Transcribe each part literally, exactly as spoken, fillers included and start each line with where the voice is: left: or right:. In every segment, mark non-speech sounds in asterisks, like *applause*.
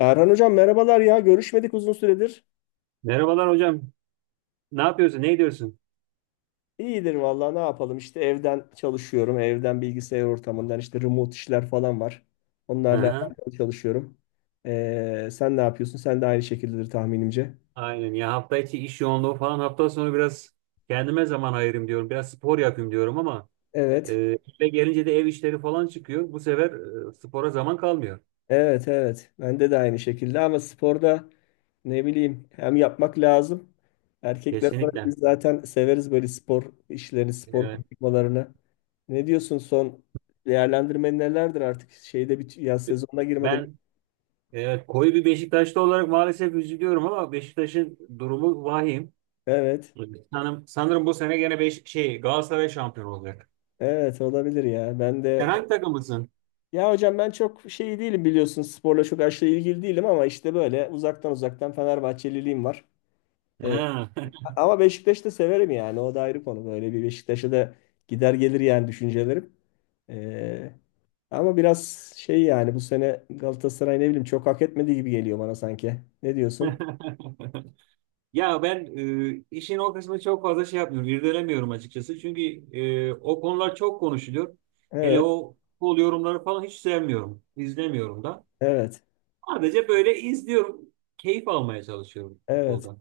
left: Erhan hocam merhabalar ya, görüşmedik uzun süredir.
right: Merhabalar hocam. Ne yapıyorsun? Ne ediyorsun?
left: İyidir vallahi, ne yapalım işte, evden çalışıyorum. Evden bilgisayar ortamından işte remote işler falan var.
right: Hı
left: Onlarla
right: hı.
left: alakalı çalışıyorum. Ee, sen ne yapıyorsun? Sen de aynı şekildedir tahminimce.
right: Aynen ya, hafta içi iş yoğunluğu falan, hafta sonu biraz kendime zaman ayırayım diyorum. Biraz spor yapayım diyorum ama e,
left: Evet.
right: eve gelince de ev işleri falan çıkıyor. Bu sefer e, spora zaman kalmıyor.
left: Evet, evet. Bende de aynı şekilde ama sporda ne bileyim hem yapmak lazım. Erkekler olarak biz
right: Kesinlikle.
left: zaten severiz böyle spor işlerini, spor
right: Evet.
left: konuşmalarını. Ne diyorsun, son değerlendirmen nelerdir artık, şeyde bir yaz sezonuna girmeden?
right: Ben, evet, koyu bir Beşiktaşlı olarak maalesef üzülüyorum ama Beşiktaş'ın durumu vahim.
left: Evet.
right: Sanırım, sanırım bu sene gene beş, şey Galatasaray şampiyon olacak.
left: Evet, olabilir ya. Ben
right: Sen
left: de
right: hangi takımlısın?
left: ya hocam ben çok şey değilim, biliyorsun sporla çok aşırı ilgili değilim ama işte böyle uzaktan uzaktan Fenerbahçeliliğim var. Ee,
right: Ha.
left: Ama Beşiktaş'ı da severim yani, o da ayrı konu. Böyle bir Beşiktaş'a da gider gelir yani düşüncelerim. Ee, Ama biraz şey yani, bu sene Galatasaray ne bileyim çok hak etmediği gibi geliyor bana sanki. Ne diyorsun?
right: *laughs* Ya ben e, işin o kısmını çok fazla şey yapmıyorum, irdelemiyorum açıkçası. Çünkü e, o konular çok konuşuluyor. Hele
left: Evet,
right: o futbol yorumları falan hiç sevmiyorum, izlemiyorum da.
left: evet,
right: Sadece böyle izliyorum, keyif almaya çalışıyorum
left: evet.
right: futboldan.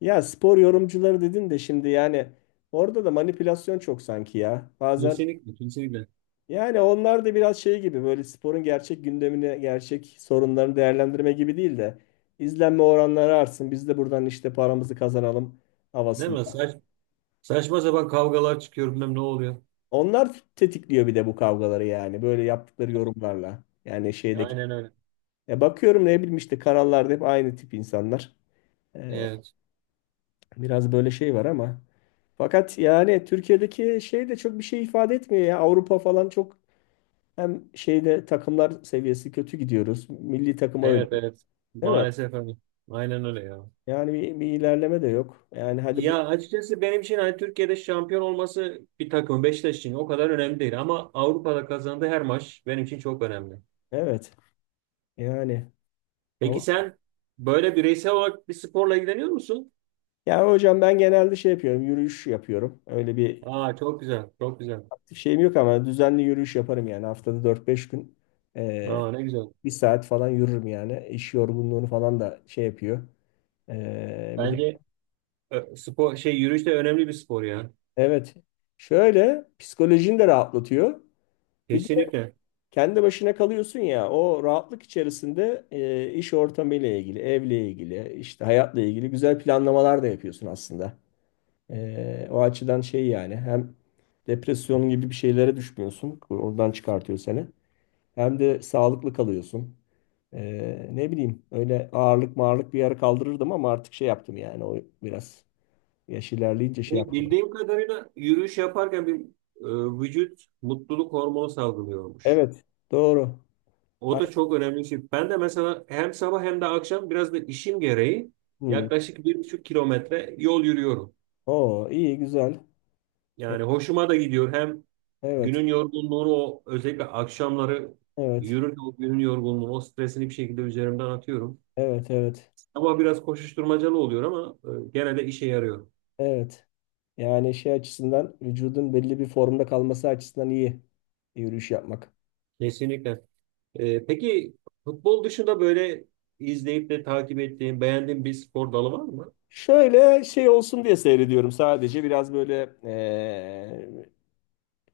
left: Ya spor yorumcuları dedin de şimdi yani orada da manipülasyon çok sanki ya. Bazen
right: Kesinlikle, kesinlikle.
left: yani onlar da biraz şey gibi, böyle sporun gerçek gündemini, gerçek sorunlarını değerlendirme gibi değil de izlenme oranları artsın, biz de buradan işte paramızı kazanalım
right: Değil mi?
left: havasında.
right: Saç, saçma sapan kavgalar çıkıyor, bilmem ne oluyor.
left: Onlar tetikliyor bir de bu kavgaları, yani böyle yaptıkları yorumlarla. Yani şeydeki
right: Aynen öyle.
left: ya, bakıyorum ne bileyim işte kanallarda hep aynı tip insanlar. Ee,
right: Evet,
left: Biraz böyle şey var ama fakat yani Türkiye'deki şey de çok bir şey ifade etmiyor ya. Avrupa falan çok hem şeyde takımlar seviyesi kötü gidiyoruz. Milli takıma öyle,
right: evet, evet.
left: değil mi?
right: Maalesef öyle. Aynen öyle ya.
left: Yani bir, bir ilerleme de yok. Yani hadi bu
right: Ya açıkçası benim için hani Türkiye'de şampiyon olması bir takım Beşiktaş için o kadar önemli değil ama Avrupa'da kazandığı her maç benim için çok önemli.
left: evet. Yani
right: Peki
left: Avrupa.
right: sen böyle bireysel olarak bir sporla ilgileniyor musun?
left: Yani hocam ben genelde şey yapıyorum. Yürüyüş yapıyorum. Öyle bir
right: Aa çok güzel, çok güzel.
left: aktif şeyim yok ama düzenli yürüyüş yaparım yani. Haftada dört beş gün eee,
right: Aa ne güzel.
left: bir saat falan yürürüm yani. İş yorgunluğunu falan da şey yapıyor. Eee, bir de
right: Bence e, spor şey yürüyüş de önemli bir spor ya.
left: evet. Şöyle psikolojini de rahatlatıyor. Bir de
right: Kesinlikle.
left: kendi başına kalıyorsun ya, o rahatlık içerisinde eee, iş ortamıyla ilgili, evle ilgili, işte hayatla ilgili güzel planlamalar da yapıyorsun aslında. Ee, o açıdan şey yani, hem depresyon gibi bir şeylere düşmüyorsun. Oradan çıkartıyor seni. Hem de sağlıklı kalıyorsun. Ee, ne bileyim öyle ağırlık mağırlık bir yere kaldırırdım ama artık şey yaptım yani, o biraz yaş ilerleyince şey yaptım.
right: Bildiğim kadarıyla yürüyüş yaparken bir e, vücut mutluluk hormonu salgılıyormuş.
left: Evet, doğru.
right: O
left: Ay,
right: da çok önemli bir şey. Ben de mesela hem sabah hem de akşam biraz da işim gereği
left: hmm.
right: yaklaşık bir buçuk kilometre yol yürüyorum.
left: Oo, iyi, güzel. Ya,
right: Yani hoşuma da gidiyor. Hem
left: evet,
right: günün yorgunluğunu o özellikle akşamları
left: evet,
right: yürürken o günün yorgunluğunu, o stresini bir şekilde üzerimden atıyorum.
left: evet, evet,
right: Ama biraz koşuşturmacalı oluyor ama e, gene de işe yarıyor.
left: evet. Yani şey açısından, vücudun belli bir formda kalması açısından iyi yürüyüş yapmak.
right: Kesinlikle. E, peki futbol dışında böyle izleyip de takip ettiğin, beğendiğin bir spor dalı var mı?
left: Şöyle şey olsun diye seyrediyorum sadece, biraz böyle eee,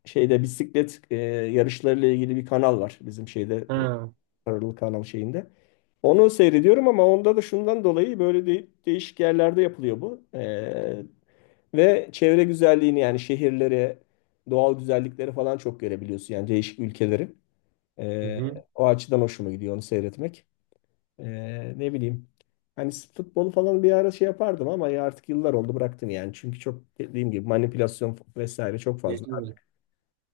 left: şeyde bisiklet eee, yarışlarıyla ilgili bir kanal var bizim şeyde e,
right: Ha.
left: paralı kanal şeyinde. Onu seyrediyorum ama onda da şundan dolayı, böyle de- değişik yerlerde yapılıyor bu. Eee, ve çevre güzelliğini yani, şehirleri, doğal güzellikleri falan çok görebiliyorsun yani, değişik ülkeleri. Eee,
right: Hı
left: o açıdan hoşuma gidiyor onu seyretmek. Ee, ne bileyim. Hani futbolu falan bir ara şey yapardım ama ya artık yıllar oldu, bıraktım yani. Çünkü çok, dediğim gibi, manipülasyon vesaire çok fazla.
right: hı.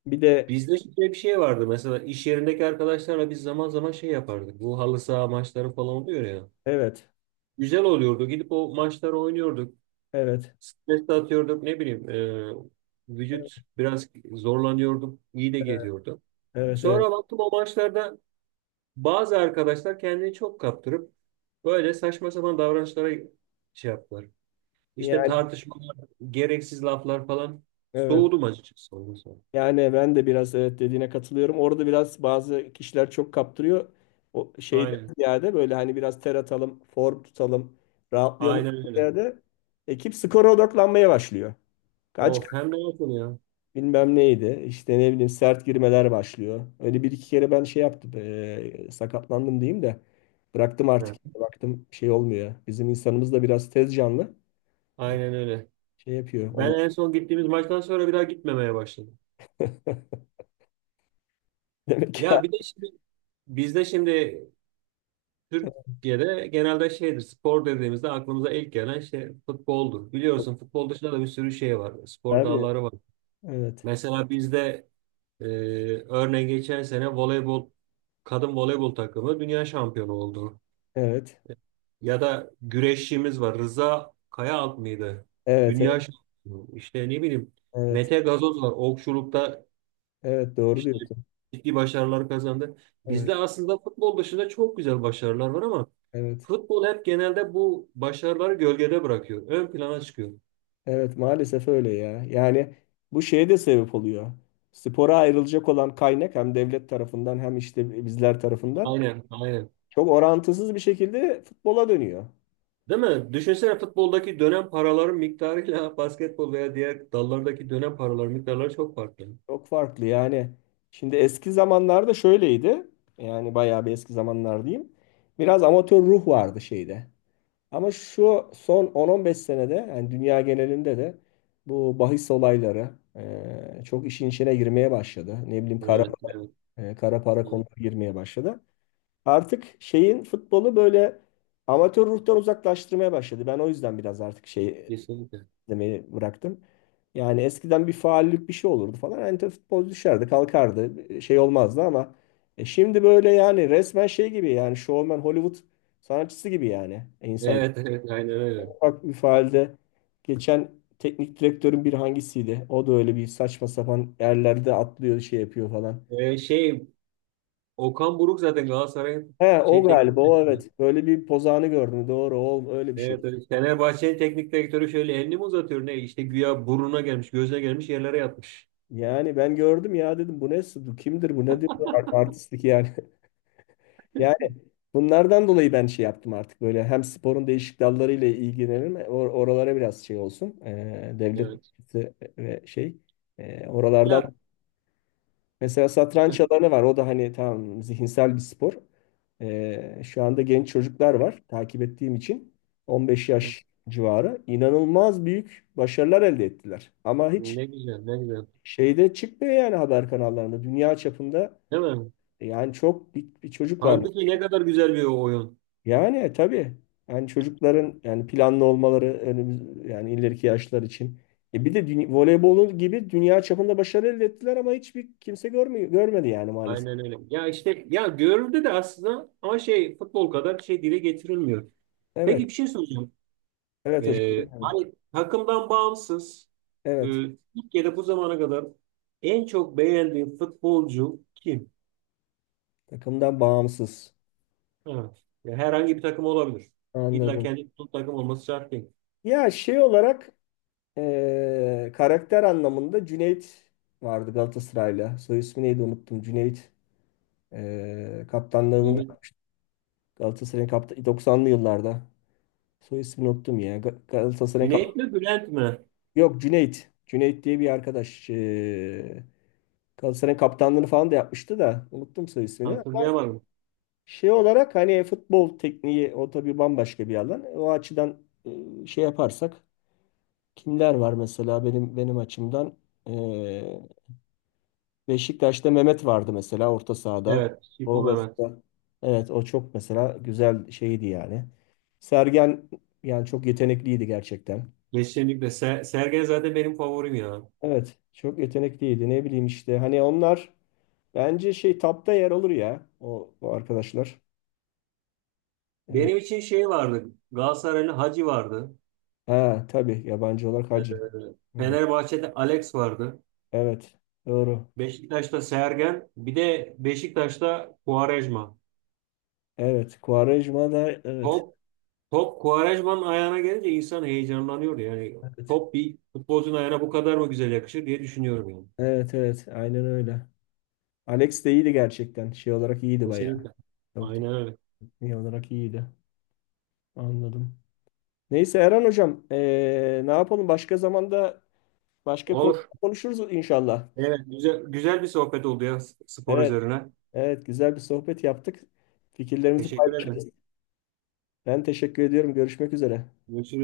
left: Bir de
right: Bizde şöyle bir şey vardı: mesela iş yerindeki arkadaşlarla biz zaman zaman şey yapardık. Bu halı saha maçları falan oluyor ya.
left: evet,
right: Güzel oluyordu. Gidip o maçları oynuyorduk.
left: evet,
right: Stres de atıyorduk, ne bileyim. e, vücut biraz zorlanıyordu, iyi de geliyordu.
left: evet, evet.
right: Sonra baktım, o maçlarda bazı arkadaşlar kendini çok kaptırıp böyle saçma sapan davranışlara şey yaptılar. İşte
left: Yani
right: tartışmalar, gereksiz laflar falan.
left: evet.
right: Soğudum açıkçası ondan sonra.
left: Yani ben de biraz evet, dediğine katılıyorum. Orada biraz bazı kişiler çok kaptırıyor. O şeyden
right: Aynen.
left: ziyade böyle hani biraz ter atalım, form tutalım, rahatlayalım
right: Aynen öyle.
left: ziyade, ekip skora odaklanmaya başlıyor. Kaç
right: Of, hem de yakın ya.
left: bilmem neydi. İşte ne bileyim sert girmeler başlıyor. Öyle bir iki kere ben şey yaptım. Eee, sakatlandım diyeyim de. Bıraktım artık
right: He.
left: yani. Baktım şey olmuyor. Bizim insanımız da biraz tez canlı. E,
right: Aynen öyle.
left: Şey yapıyor
right: Ben
left: olay.
right: en son gittiğimiz maçtan sonra bir daha gitmemeye başladım.
left: *laughs* Demek ki
right: Ya bir de şimdi bizde, şimdi Türkiye'de, genelde şeydir, spor dediğimizde aklımıza ilk gelen şey futboldur. Biliyorsun, futbol dışında da bir sürü şey var, spor
left: abi.
right: dalları var.
left: Evet.
right: Mesela bizde, e, örneğin geçen sene voleybol kadın voleybol takımı dünya şampiyonu oldu.
left: Evet.
right: Ya da güreşçimiz var, Rıza Kayaalp mıydı?
left: Evet.
right: Dünya
left: Evet.
right: şampiyonu. İşte ne bileyim,
left: Evet.
right: Mete Gazoz var, okçulukta
left: Evet. Doğru
right: İşte
left: diyorsun.
right: ciddi başarılar kazandı.
left: Evet.
right: Bizde aslında futbol dışında çok güzel başarılar var ama
left: Evet.
right: futbol hep genelde bu başarıları gölgede bırakıyor, ön plana çıkıyor.
left: Evet. Maalesef öyle ya. Yani bu şeye de sebep oluyor. Spora ayrılacak olan kaynak hem devlet tarafından hem işte bizler tarafından
right: Aynen, aynen.
left: çok orantısız bir şekilde futbola dönüyor.
right: Değil mi? Düşünsene, futboldaki dönem paraların miktarıyla *laughs* basketbol veya diğer dallardaki dönem paraların miktarları çok farklı.
left: Çok farklı yani. Şimdi eski zamanlarda şöyleydi. Yani bayağı bir eski zamanlar diyeyim. Biraz amatör ruh vardı şeyde. Ama şu son on on beş senede yani dünya genelinde de bu bahis olayları e, çok işin içine girmeye başladı. Ne bileyim kara,
right: Evet, evet,
left: e, kara para
right: evet.
left: konuları girmeye başladı. Artık şeyin futbolu böyle amatör ruhtan uzaklaştırmaya başladı. Ben o yüzden biraz artık şey
right: Kesinlikle.
left: demeyi bıraktım. Yani eskiden bir faullik bir şey olurdu falan. Anita futbolcu düşerdi, kalkardı. Şey olmazdı ama e, şimdi böyle yani resmen şey gibi yani, showman Hollywood sanatçısı gibi yani E, insan.
right: Evet, evet, aynen öyle.
left: Ufak bir faalde geçen teknik direktörün, bir hangisiydi? O da öyle bir saçma sapan yerlerde atlıyor şey yapıyor falan.
right: Ee, şey, Okan Buruk zaten Galatasaray'ın
left: He o
right: şey teknik
left: galiba o,
right: direktörü.
left: evet. Böyle bir pozağını gördüm. Doğru, o öyle bir şey.
right: Evet, evet. Fenerbahçe'nin teknik direktörü şöyle elini mi uzatıyor ne? İşte güya burnuna gelmiş, gözüne gelmiş, yerlere yatmış.
left: Yani ben gördüm ya, dedim bu ne, kimdir bu, nedir bu Ar- artistlik yani. *laughs* Bunlardan dolayı ben şey yaptım artık, böyle hem sporun değişik dallarıyla ilgilenirim e, or- oralara biraz şey olsun. Ee, devlet
right: Evet.
left: bütçesi ve şey ee, oralardan
right: Yat.
left: mesela satranç
right: *laughs*
left: alanı var, o da hani tamam zihinsel bir spor. Ee, şu anda genç çocuklar var, takip ettiğim için, on beş yaş civarı inanılmaz büyük başarılar elde ettiler ama hiç
right: Ne güzel, ne güzel.
left: şeyde çıkmıyor yani, haber kanallarında dünya çapında.
right: Değil mi?
left: E, yani çok bir, bir çocuk var.
right: Halbuki ne kadar güzel bir oyun.
left: Yani e, tabii yani çocukların yani planlı olmaları önümüz yani ileriki yaşlar için. E bir de dünya voleybolu gibi dünya çapında başarı elde ettiler ama hiçbir kimse görmüyor, görmedi yani maalesef.
right: Aynen öyle. Ya işte, ya görüldü de aslında ama şey futbol kadar şey dile getirilmiyor. Peki,
left: Evet,
right: bir şey soracağım.
left: evet
right: Ee,
left: hocam.
right: hani takımdan bağımsız, e,
left: Evet,
right: Türkiye'de bu zamana kadar en çok beğendiğin futbolcu kim?
left: takımdan bağımsız.
right: Evet. Ya, herhangi bir takım olabilir. İlla
left: Anladım.
right: kendi tuttuğu takım olması şart değil.
left: Ya şey olarak e, karakter anlamında Cüneyt vardı Galatasaray'la. Soy ismi neydi, unuttum. Cüneyt e, kaptanlığını da
right: Güney,
left: yapmış. Galatasaray'ın kapta, doksanlı yıllarda. Soy ismini unuttum ya. Ga- Galatasaray'ın.
right: Güney mi Bülent mi?
left: Yok Cüneyt. Cüneyt diye bir arkadaş. Ee, Galatasaray'ın kaptanlığını falan da yapmıştı da. Unuttum soy ismini. Ama
right: Hatırlayamadım.
left: şey olarak hani futbol tekniği o tabii bambaşka bir alan. O açıdan e, şey yaparsak kimler var mesela benim benim açımdan. Ee, Beşiktaş'ta Mehmet vardı mesela orta sahada.
right: Evet. Şipo
left: O
right: Mehmet.
left: mesela, evet o çok mesela güzel şeydi yani. Sergen yani çok yetenekliydi gerçekten.
right: Kesinlikle. Ser Sergen zaten benim favorim ya.
left: Evet çok yetenekliydi, ne bileyim işte hani onlar. Bence şey tapta yer alır ya o, o arkadaşlar. Ee,
right: Benim için şey vardı. Galatasaraylı Hacı vardı.
left: ha tabii yabancı olarak
right: Ee,
left: Hacı. Hı,
right: Fenerbahçe'de Alex vardı.
left: evet doğru.
right: Beşiktaş'ta Sergen. Bir de Beşiktaş'ta Quaresma.
left: Evet Quaresma da, evet.
right: Top, top Quaresma'nın ayağına gelince insan heyecanlanıyordu. Yani
left: Evet.
right: top bir futbolcunun ayağına bu kadar mı güzel yakışır diye düşünüyorum yani.
left: Evet, evet, aynen öyle. Alex de iyiydi gerçekten. Şey olarak iyiydi bayağı.
right: Kesinlikle.
left: Çok
right: Aynen öyle.
left: tekniği olarak iyiydi. Anladım. Neyse Erhan hocam ee, ne yapalım, başka zamanda başka konu
right: Olur.
left: konuşuruz inşallah.
right: Evet, güzel, güzel bir sohbet oldu ya, spor
left: Evet,
right: üzerine.
left: evet, güzel bir sohbet yaptık. Fikirlerimizi
right: Teşekkür ederim.
left: paylaşırız. Ben teşekkür ediyorum. Görüşmek üzere.
right: Görüşürüz.